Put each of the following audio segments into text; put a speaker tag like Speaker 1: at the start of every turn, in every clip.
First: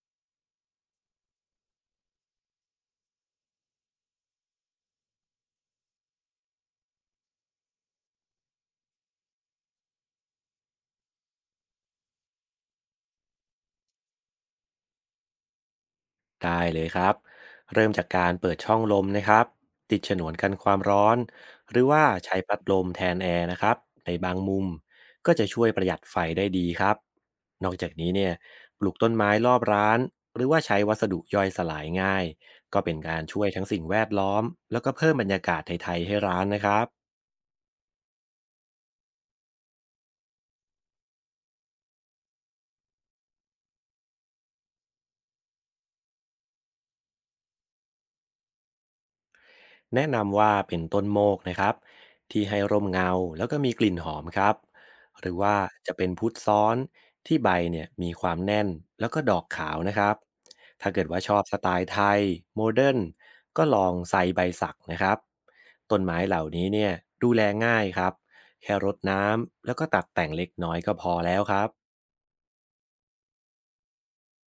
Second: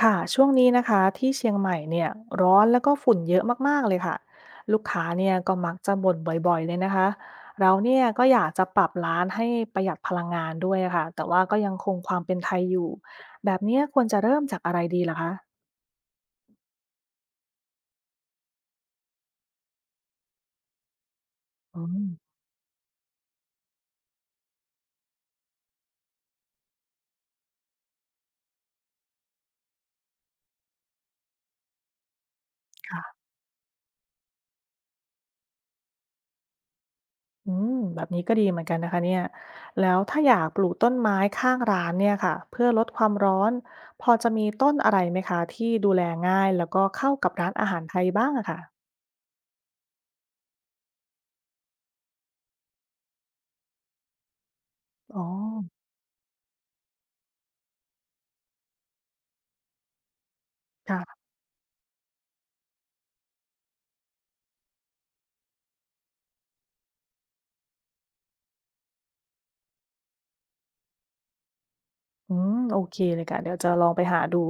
Speaker 1: ค่ะช่วงนี้นะคะที่เชียงใหม่เนี่ยร้อนแล้วก็ฝุ่นเยอะมากๆเลยค่ะลูกค้าเนี่ยก็มักจะบ่นบ่อยๆเลยนะคะเราเนี่ยก็อยากจะปรับร้านให้ประหยัดพลังงานด้วยค่ะแต่ว่าก็ยังคงความเป็นไทยอยู่แบบเนี้ยควรจะเริ่มจากอะไรดีล่ะคะ
Speaker 2: ได้เลยครับเริ่มจากการเปิดช่องลมนะครับติดฉนวนกันความร้อนหรื
Speaker 1: อื
Speaker 2: อว่า
Speaker 1: ม
Speaker 2: ใช้พัดลมแทนแอร์นะครับในบางมุมก็จะช่วยประหยัดไฟได้ดีครับนอกจากนี้เนี่ยปลูกต้นไม้รอบร้านหรือว่าใช้วัสดุย่อยสลายง่ายก็เป็นกา
Speaker 1: ค่ะ
Speaker 2: รช่วยทั้งสิ่งแวดล้อมแล้วก็เพิ่มบรรยากาศไทยๆให้ร้านนะครับ
Speaker 1: อืมแบบนี้ก็ดีเหมือนกันนะคะเนี่ยแล้วถ้าอยากปลูกต้นไม้ข้างร้านเนี่ยค่ะเพื่อลดความร้อนพอจะมีต้นอะไรไหมคะที่ดูแลง่ายแล้วก็เข้ากับร้านอาหารไทยบ้างอะค่ะ
Speaker 2: แนะนำว่าเป็นต้นโมกนะครับที่ให้ร่มเงาแล้วก็มีกลิ่นหอมครับ
Speaker 1: อ๋อ
Speaker 2: หรือว่าจะเป็นพุทธซ้อนที่ใบเนี่ยมีความแน่นแล้วก็ดอกขาวนะครับถ้าเกิดว่า
Speaker 1: ค่ะ
Speaker 2: ชอบสไตล์ไทยโมเดิร์นก็ลองไซใบสักนะครับต้นไม้เหล่านี้เนี่ยดูแลง่ายครับแค่รดน้ำแล้วก็ตัดแต่งเล็กน้อยก็พอแล้วครับ
Speaker 1: อืมโอเคเลยค่ะเดี๋ยวจะลองไปหาดู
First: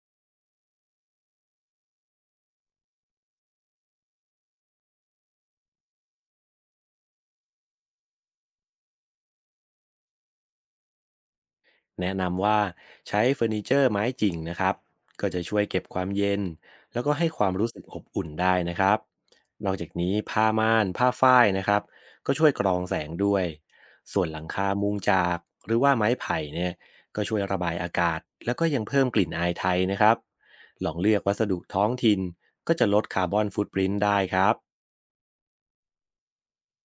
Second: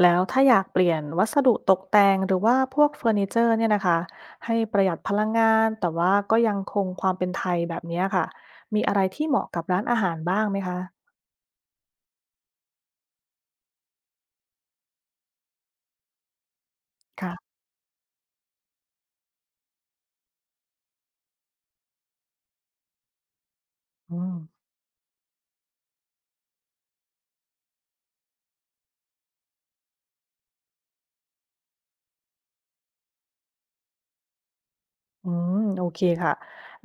Speaker 1: แล้วถ้าอยากเปลี่ยนวัสดุตกแต่งหรือว่าพวกเฟอร์นิเจอร์เนี่ยนะคะให้ประหยัดพลังงานแต่ว่าก็ยังคงความเป็นไทยแบบเนี้ยค่ะมีอะไรที่เหมาะกับร้านอาหารบ้างไหมคะ
Speaker 2: แนะนำว่าใช้เฟอร์นิเจอร์ไม้จริงนะครับก็จะช่วยเก็บความเย็นแล้วก็ให้ความ
Speaker 1: ค่ะ
Speaker 2: รู้สึกอบอุ่นได้นะครับนอกจากนี้ผ้าม่านผ้าฝ้ายนะครับก็ช่วยกรองแสงด้วย
Speaker 1: อื
Speaker 2: ส่วน
Speaker 1: ม
Speaker 2: หลังคามุงจากหรือว่าไม้ไผ่เนี่ยก็ช่วยระบายอากาศแล้วก็ยังเพิ่มกลิ่นอายไทยนะครับลองเลือกวัสดุท้องถิ่นก็จะลดคาร์บอนฟุตปรินท์ได้ครับ
Speaker 1: อืมโอเคค่ะ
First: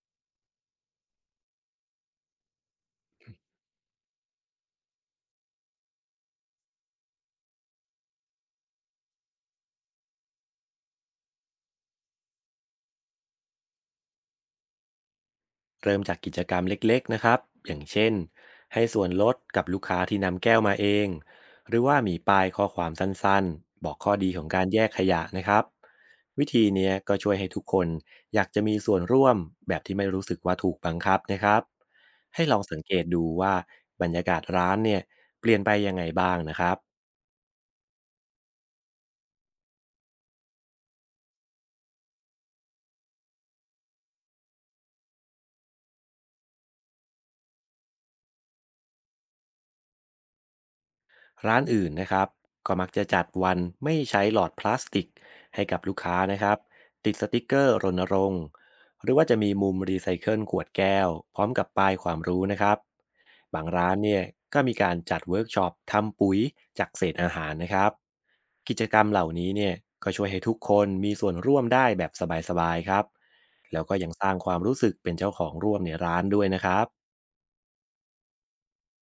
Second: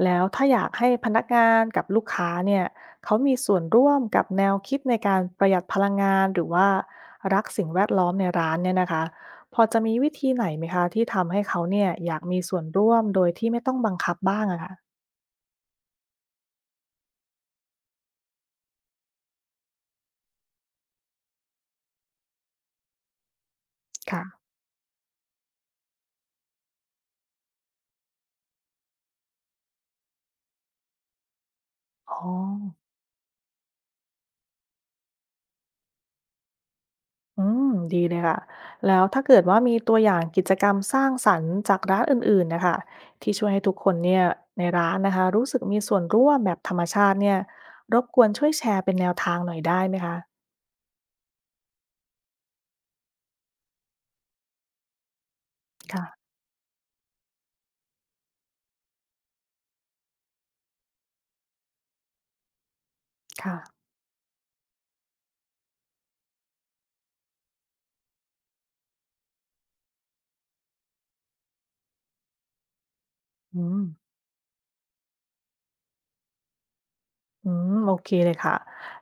Speaker 1: แล้วถ้าอยากให้พนักงานกับลูกค้าเนี่ยเขามีส่วนร่วมกับแนวคิดในการประหยัดพลังงานหรือว่ารักสิ่งแวดล้อมในร้านเนี่ยนะคะพอจะมีวิธีไหนไหมคะที่ทำให้เขาเนี่ยอยากมีส่วนร่วมโดยที่ไม่ต้องบังคับบ้างอะค่ะ
Speaker 2: เริ่มจากกิจกรรมเล็กๆนะครับอย่างเช่น ให้ส่วนลดกับลูกค้าที่นำแก้วมาเอง หรือว่ามีป้ายข้อความสั้นๆ บอกข้อดีข
Speaker 1: ค่ะ
Speaker 2: องการแยกขยะนะครับวิธีเนี้ยก็ช่วยให้ทุกคนอยากจะมีส่วนร่วมแบบที่ไม่รู้สึกว่าถูกบังคับนะครับ
Speaker 1: อ๋อ
Speaker 2: ให้ลองสังเกตดูว่าบรรยากาศร้านเนี่ยเปลี่ยนไปยังไงบ้างนะครับ
Speaker 1: อืมดีเลยค่ะแล้วถ้าเกิดว่ามีตัวอย่างกิจกรรมสร้างสรรค์จากร้านอื่นๆนะคะที่ช่วยให้ทุกคนเนี่ยในร้านนะคะรู้สึกมีส่วนร่วมแบบธรรมชาติเนี่ยรบกวนช่วยแชร์เป็นแนวทางหน่อยได้ไหมคะ
Speaker 2: ร้านอื่นนะครับก็มักจะจัดวันไม่ใช้หลอดพลาสติกให้กับลูกค้า
Speaker 1: ค่ะ
Speaker 2: นะครับติดสติกเกอร์รณรงค์หรือว่าจะมีมุมรีไซเคิลขวดแก้วพร้อมกับป้ายความรู้นะครับ
Speaker 1: ค่ะ
Speaker 2: บางร้านเนี่ยก็มีการจัดเวิร์กช็อปทำปุ๋ยจากเศษอาหารนะครับกิจกรรมเหล่านี้เนี่ยก็ช่วยให้ทุกคนมีส่วนร่วมได้แบบสบายๆครับ
Speaker 1: อืม
Speaker 2: แล้วก็ยังสร้างความรู้สึกเป็นเจ้าของร่วมในร้านด้วยนะครับ
Speaker 1: อืมโอเคเลยค่ะ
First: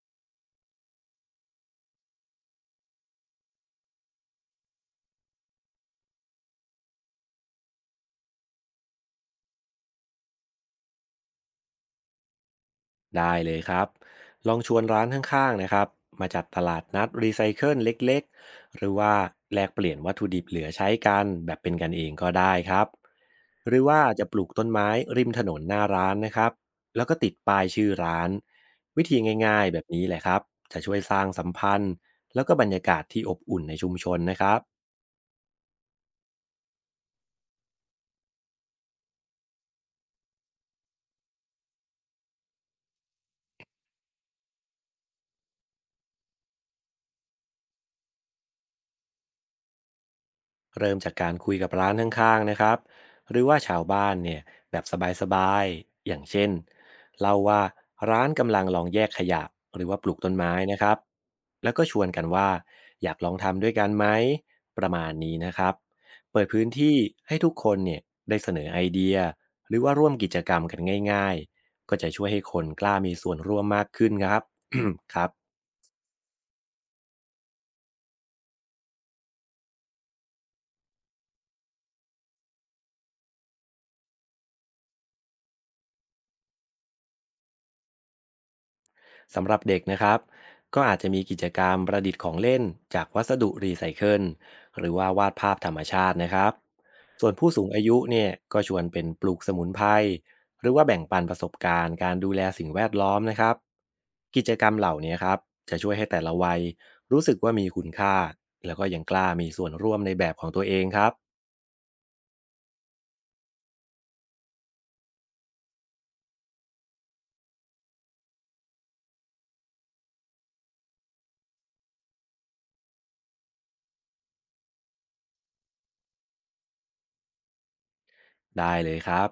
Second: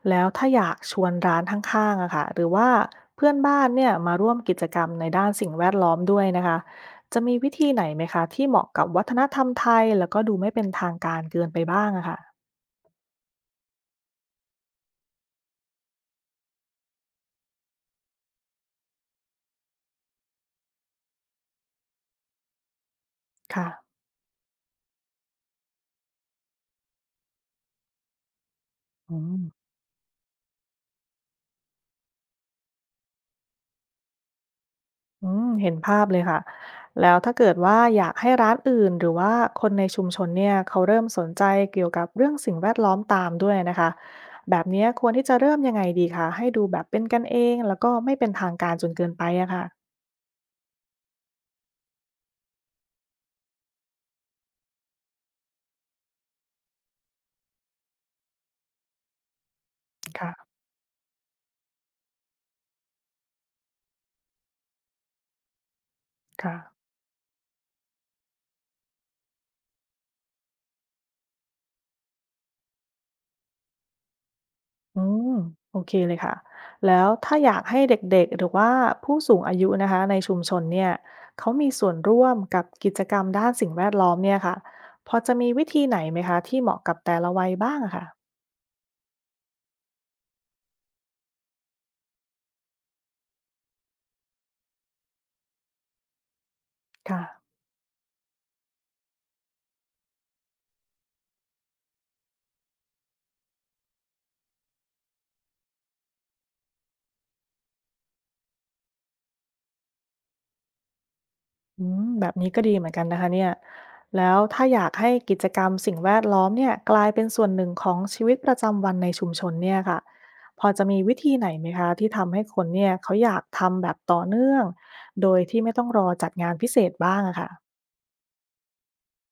Speaker 1: แล้วถ้าอยากชวนร้านข้างๆอะค่ะหรือว่าเพื่อนบ้านเนี่ยมาร่วมกิจกรรมในด้านสิ่งแวดล้อมด้วยนะคะจะมีวิธีไหนไหมคะที่เหมาะกับวัฒนธรรมไทยแล้วก็ดูไม่เป็นทางการเกินไปบ้างอะค่ะ
Speaker 2: ได้เลยครับลองชวนร้านข้างๆนะครับมาจัดตลาดนัดรีไซเคิลเล็กๆหรือว่าแลกเปลี่ยนวัตถุดิบเหลือใช้กันแบบเป็นกันเองก็ได้ครับ
Speaker 1: ค่ะ
Speaker 2: หรือว่าจะปลูกต้นไม้ริมถนนหน้าร้านนะครับแล้วก็ติดป้ายชื่อร้านวิธี
Speaker 1: อืม
Speaker 2: ง่ายๆแบบนี้แหละครับจะช่วยสร้างสัมพันธ์แล้วก็บรรยากาศที่อบอุ่นในชุมชนนะครับ
Speaker 1: อืมเห็นภาพเลยค่ะ แล้วถ้าเกิดว่าอยากให้ร้านอื่นหรือว่าคนในชุมชนเนี่ยเขาเริ่มสนใจเกี่ยวกับเรื่องสิ่งแวดล้อมตามด้วยนะคะ แบบเนี้ยควรที่จะเริ่มยังไงดีคะ ให้ดูแบบเป็นกันเองแล้วก็ไม่เป็นทางการจนเกินไปอะค่ะ
Speaker 2: เริ่มจากการคุยกับร้านข้างๆนะครับหรือว่าชาวบ้านเนี่ยแบบสบายๆอย่างเช่นเล่าว่าร้านกำลังลองแยกขยะหรือว่าปลูกต้นไม้
Speaker 1: ค่ะ
Speaker 2: นะครับแล้วก็ชวนกันว่าอยากลองทำด้วยกันไหมประมาณนี้นะครับเปิด
Speaker 1: ค่ะ
Speaker 2: พื้นที่ให้ทุกคนเนี่ยได้เสนอไอเดียหรือว่าร่วมกิจกรรมกันง่ายๆก็จะช่วยให้คนกล้ามีส่วนร่วมมากขึ้นครับ
Speaker 1: อื
Speaker 2: ครับ
Speaker 1: มโอเคเลยค่ะแล้วถ้าอยากให้เด็กๆหรือว่าผู้สูงอายุนะคะในชุมชนเนี่ยเขามีส่วนร่วมกับกิจกรรมด้านสิ่งแวดล้อมเนี่ยค่ะพอจะมีวิธีไหนไหมคะที่เหมาะกับแต่ละวัยบ้างอะค่ะ
Speaker 2: สำหรับเด็กนะครับก็อาจจะมีกิจกรรมประดิษฐ์ของเล่นจากวัสดุรีไซเคิลหรือว่าวาดภาพธรรมชาตินะครับ
Speaker 1: ค่ะ
Speaker 2: ส่วนผู้สูงอายุเนี่ยก็ชวนเป็นปลูกสมุนไพรหรือว่าแบ่งปันประสบการณ์การดูแลสิ่งแวดล้อมนะครับกิจกรรมเหล่านี้ครับจะช่วยให้แต่ละวัยรู้สึกว่ามีคุณค่าแล้วก็ยังกล้ามีส่วนร่วมในแบบของตัวเองครับ
Speaker 1: อืมแบบนี้ก็ดีเหมือนกันนะคะเนี่ยแล้วถ้าอยากให้กิจกรรมสิ่งแวดล้อมเนี่ยกลายเป็นส่วนหนึ่งของชีวิตประจำวันในชุมชนเนี่ยค่ะพอจะมีวิธีไหนไหมคะที่ทำให้คนเนี่ยเขาอยากทำแบบต่อเนื่อง โดยที่ไม่ต้องรอจัดงานพิเศษบ้างอะค่ะ
Speaker 2: ได้เลยครับ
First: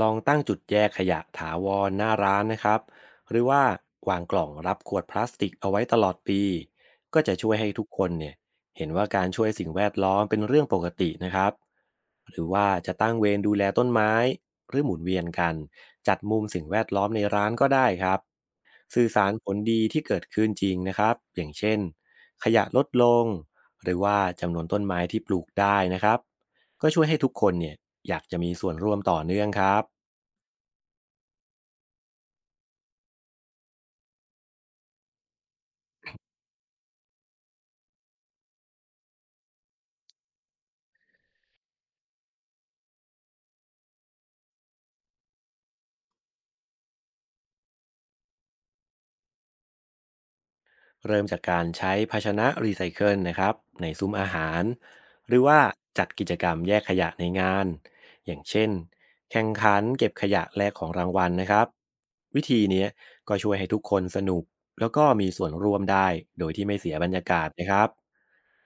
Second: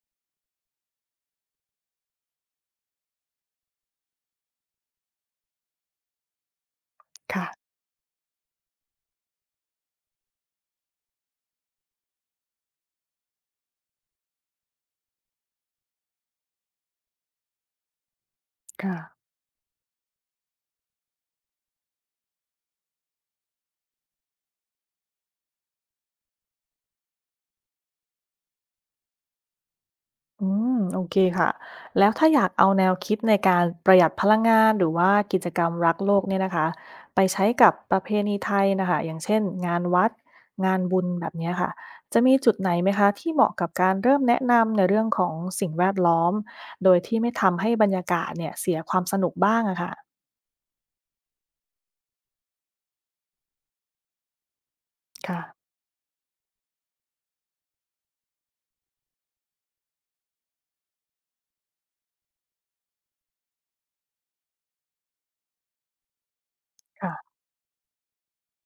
Speaker 2: ลองตั้งจุดแยกขยะถาวรหน้าร้านนะครับหรือว่าวางกล่องรับขวดพลาสติกเอาไว้ตลอดปีก็จะ
Speaker 1: ค่ะ
Speaker 2: ช่วยให้ทุกคนเนี่ยเห็นว่าการช่วยสิ่งแวดล้อมเป็นเรื่องปกตินะครับหรือว่าจะตั้งเวรดูแลต้นไม้หรือหมุนเวียนกันจัดมุมสิ่งแวดล้อมในร้านก็ได้ครับ
Speaker 1: ค่ะ
Speaker 2: สื่อสารผลดีที่เกิดขึ้นจริงนะครับอย่างเช่นขยะลดลงหรือว่าจำนวนต้นไม้ที่ปลูกได้นะครับ ก็ช่วยให้ทุกคนเนี่ยอยากจะมีส่วนร่วมต่อเนื่องครับ
Speaker 1: อืมโอเคค่ะแล้วถ้าอยากเอาแนวคิดในการประหยัดพลังงานหรือว่ากิจกรรมรักโลกเนี่ยนะคะไปใช้กับประเพณีไทยนะคะอย่างเช่นงานวัดงานบุญแบบเนี้ยค่ะจะมีจุดไหนไหมคะที่เหมาะกับการเริ่มแนะนำในเรื่องของสิ่งแวดล้อมโดยที่ไม่ทำให้บรรยากาศเนี่ยเสียความสนุกบ้างอะค่ะ
Speaker 2: เริ่มจากการใช้ภาชนะรีไซเคิลนะครับในซุ้มอาหารหรื
Speaker 1: ค่ะ
Speaker 2: อว่าจัดกิจกรรมแยกขยะในงานอย่างเช่นแข่งขันเก็บขยะแลกของรางวัลนะครับวิธีเนี้ยก็ช่วยให้ทุกคนสนุกแล้วก็มีส่วนร่วมได้โดยที่ไม่เสียบรรยา
Speaker 1: ค่ะ
Speaker 2: กาศนะครับ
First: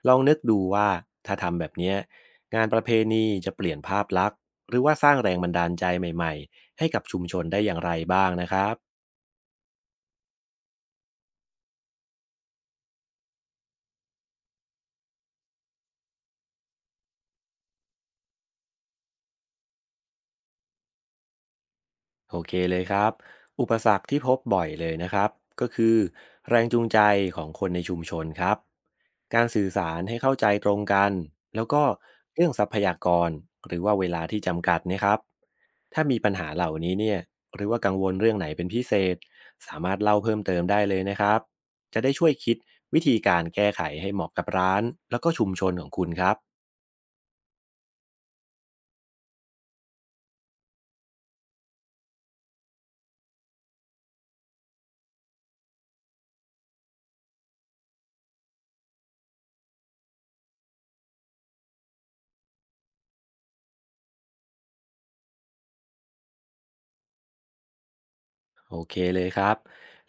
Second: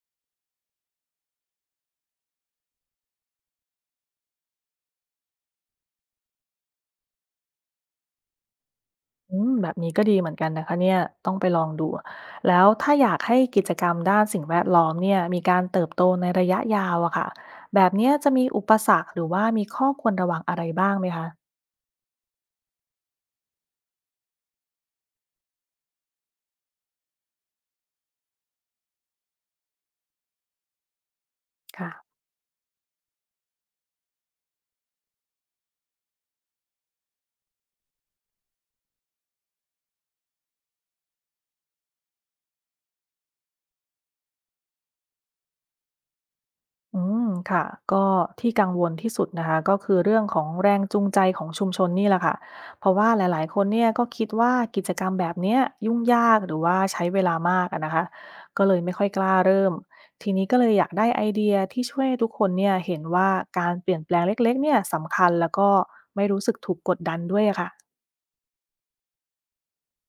Speaker 2: ลองนึกดูว่าถ้าทำแบบเนี้ยงานประเพณีจะเปลี่ยนภาพลักษณ์หรือว่าสร้างแรงบันดาลใจใหม่ๆให้กับชุมชนได้อย่างไรบ้างนะครับ
Speaker 1: อืมแบบนี้ก็ดีเหมือนกันนะคะเนี่ยต้องไปลองดูแล้วถ้าอยากให้กิจกรรมด้านสิ่งแวดล้อมเนี่ยมีการเติบโตในระยะยาวอะค่ะแบบเนี้ยจะมีอุปสรรคหรือว่ามีข้อควรระวังอะไรบ้างไหมคะ
Speaker 2: โอเคเลยครับอุปสรรคที่พบบ่อยเลยนะครับก็คือแรงจูงใจของคนในชุมชนครับการสื่อสารให้เข้าใจตรงกันแล้วก็
Speaker 1: ค่ะ
Speaker 2: เรื่องทรัพยากรหรือว่าเวลาที่จำกัดนะครับถ้ามีปัญหาเหล่านี้เนี่ยหรือว่ากังวลเรื่องไหนเป็นพิเศษสามารถเล่าเพิ่มเติมได้เลยนะครับจะได้ช่วยคิดวิธีการแก้ไขให้เหมาะกับร้านแล้วก็ชุมชนของคุณครับ
Speaker 1: อืมค่ะก็ที่กังวลที่สุดนะคะก็คือเรื่องของแรงจูงใจของชุมชนนี่แหละค่ะเพราะว่าหลายๆคนเนี่ยก็คิดว่ากิจกรรมแบบเนี้ยยุ่งยากหรือว่าใช้เวลามากอะนะคะก็เลยไม่ค่อยกล้าเริ่มทีนี้ก็เลยอยากได้ไอเดียที่ช่วยให้ทุกคนเนี่ยเห็นว่าการเปลี่ยนแปลงเล็กๆเนี่ยสำคัญแล้วก็ไม่รู้สึกถูกกดดันด้วยอะค่ะ
Speaker 2: โอเคเลยครับ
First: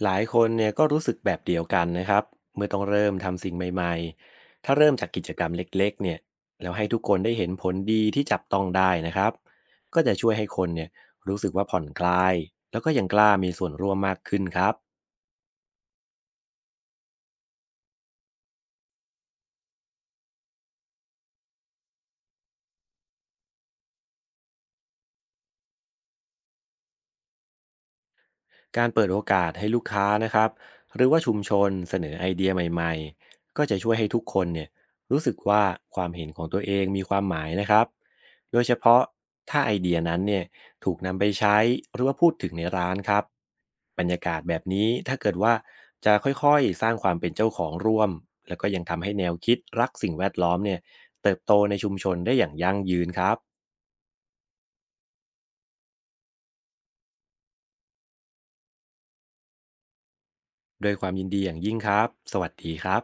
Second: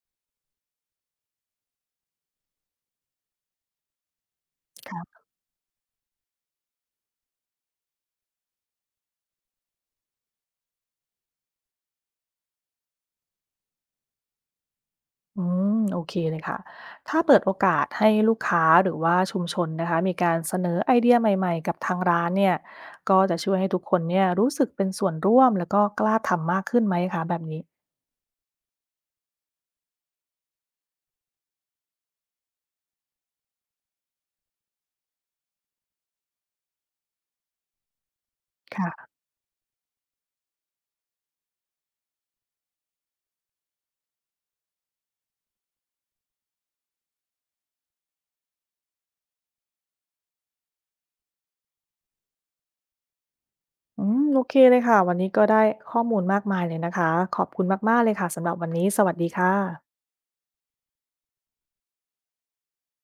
Speaker 2: หลายคนเนี่ยก็รู้สึกแบบเดียวกันนะครับเมื่อต้องเริ่มทำสิ่งใหม่ๆถ้าเริ่มจากกิจกรรมเล็กๆเนี่ยแล้วให้ทุกคนได้เห็นผลดีที่จับต้องได้นะครับก็จะช่วยให้คนเนี่ยรู้สึกว่าผ่อนคลาย แล้วก็ยังกล้ามีส่วนร่วมมากขึ้นครับ
Speaker 1: อืมโอเคเลยค่ะถ้าเปิดโอกาสให้ลูกค้าหรือว่าชุมชนนะคะมีการเสนอไอเดียใหม่ๆกับทางร้านเนี่ยก็จะช่วยให้ทุกคนเนี่ยรู้สึกเป็นส่วนร่วมแล้วก็กล้าทำมากขึ้นไหมคะแบบนี้
Speaker 2: การเปิดโอกาสให้ลูกค้านะครับหรือว่าชุมชนเสนอไอเดียใหม่ๆก็จะช่วยให้ทุกคนเนี่ยรู้สึกว่าความเห็นของตัวเองมีความหมายนะครับโดยเฉพาะ
Speaker 1: ค่ะ
Speaker 2: ถ้าไอเดียนั้นเนี่ยถูกนำไปใช้หรือว่าพูดถึงในร้านครับบรรยากาศแบบนี้ถ้าเกิดว่าจะค่อยๆสร้างความเป็นเจ้าของร่วมแล้วก็ยังทำให้แนวคิดรักสิ่งแวดล้อมเนี่ยเติบโตในชุมชนได้อย่างยั่งยืนครับ
Speaker 1: อืมโอเคเลยค่ะวันนี้ก็ได้ข้อมูลมากมายเลยนะคะขอบคุณมากๆเลยค่ะสำหรับวันนี้สวัสดีค่ะ
Speaker 2: โดวยความยินดีอย่างยิ่งครับสวัสดีครับ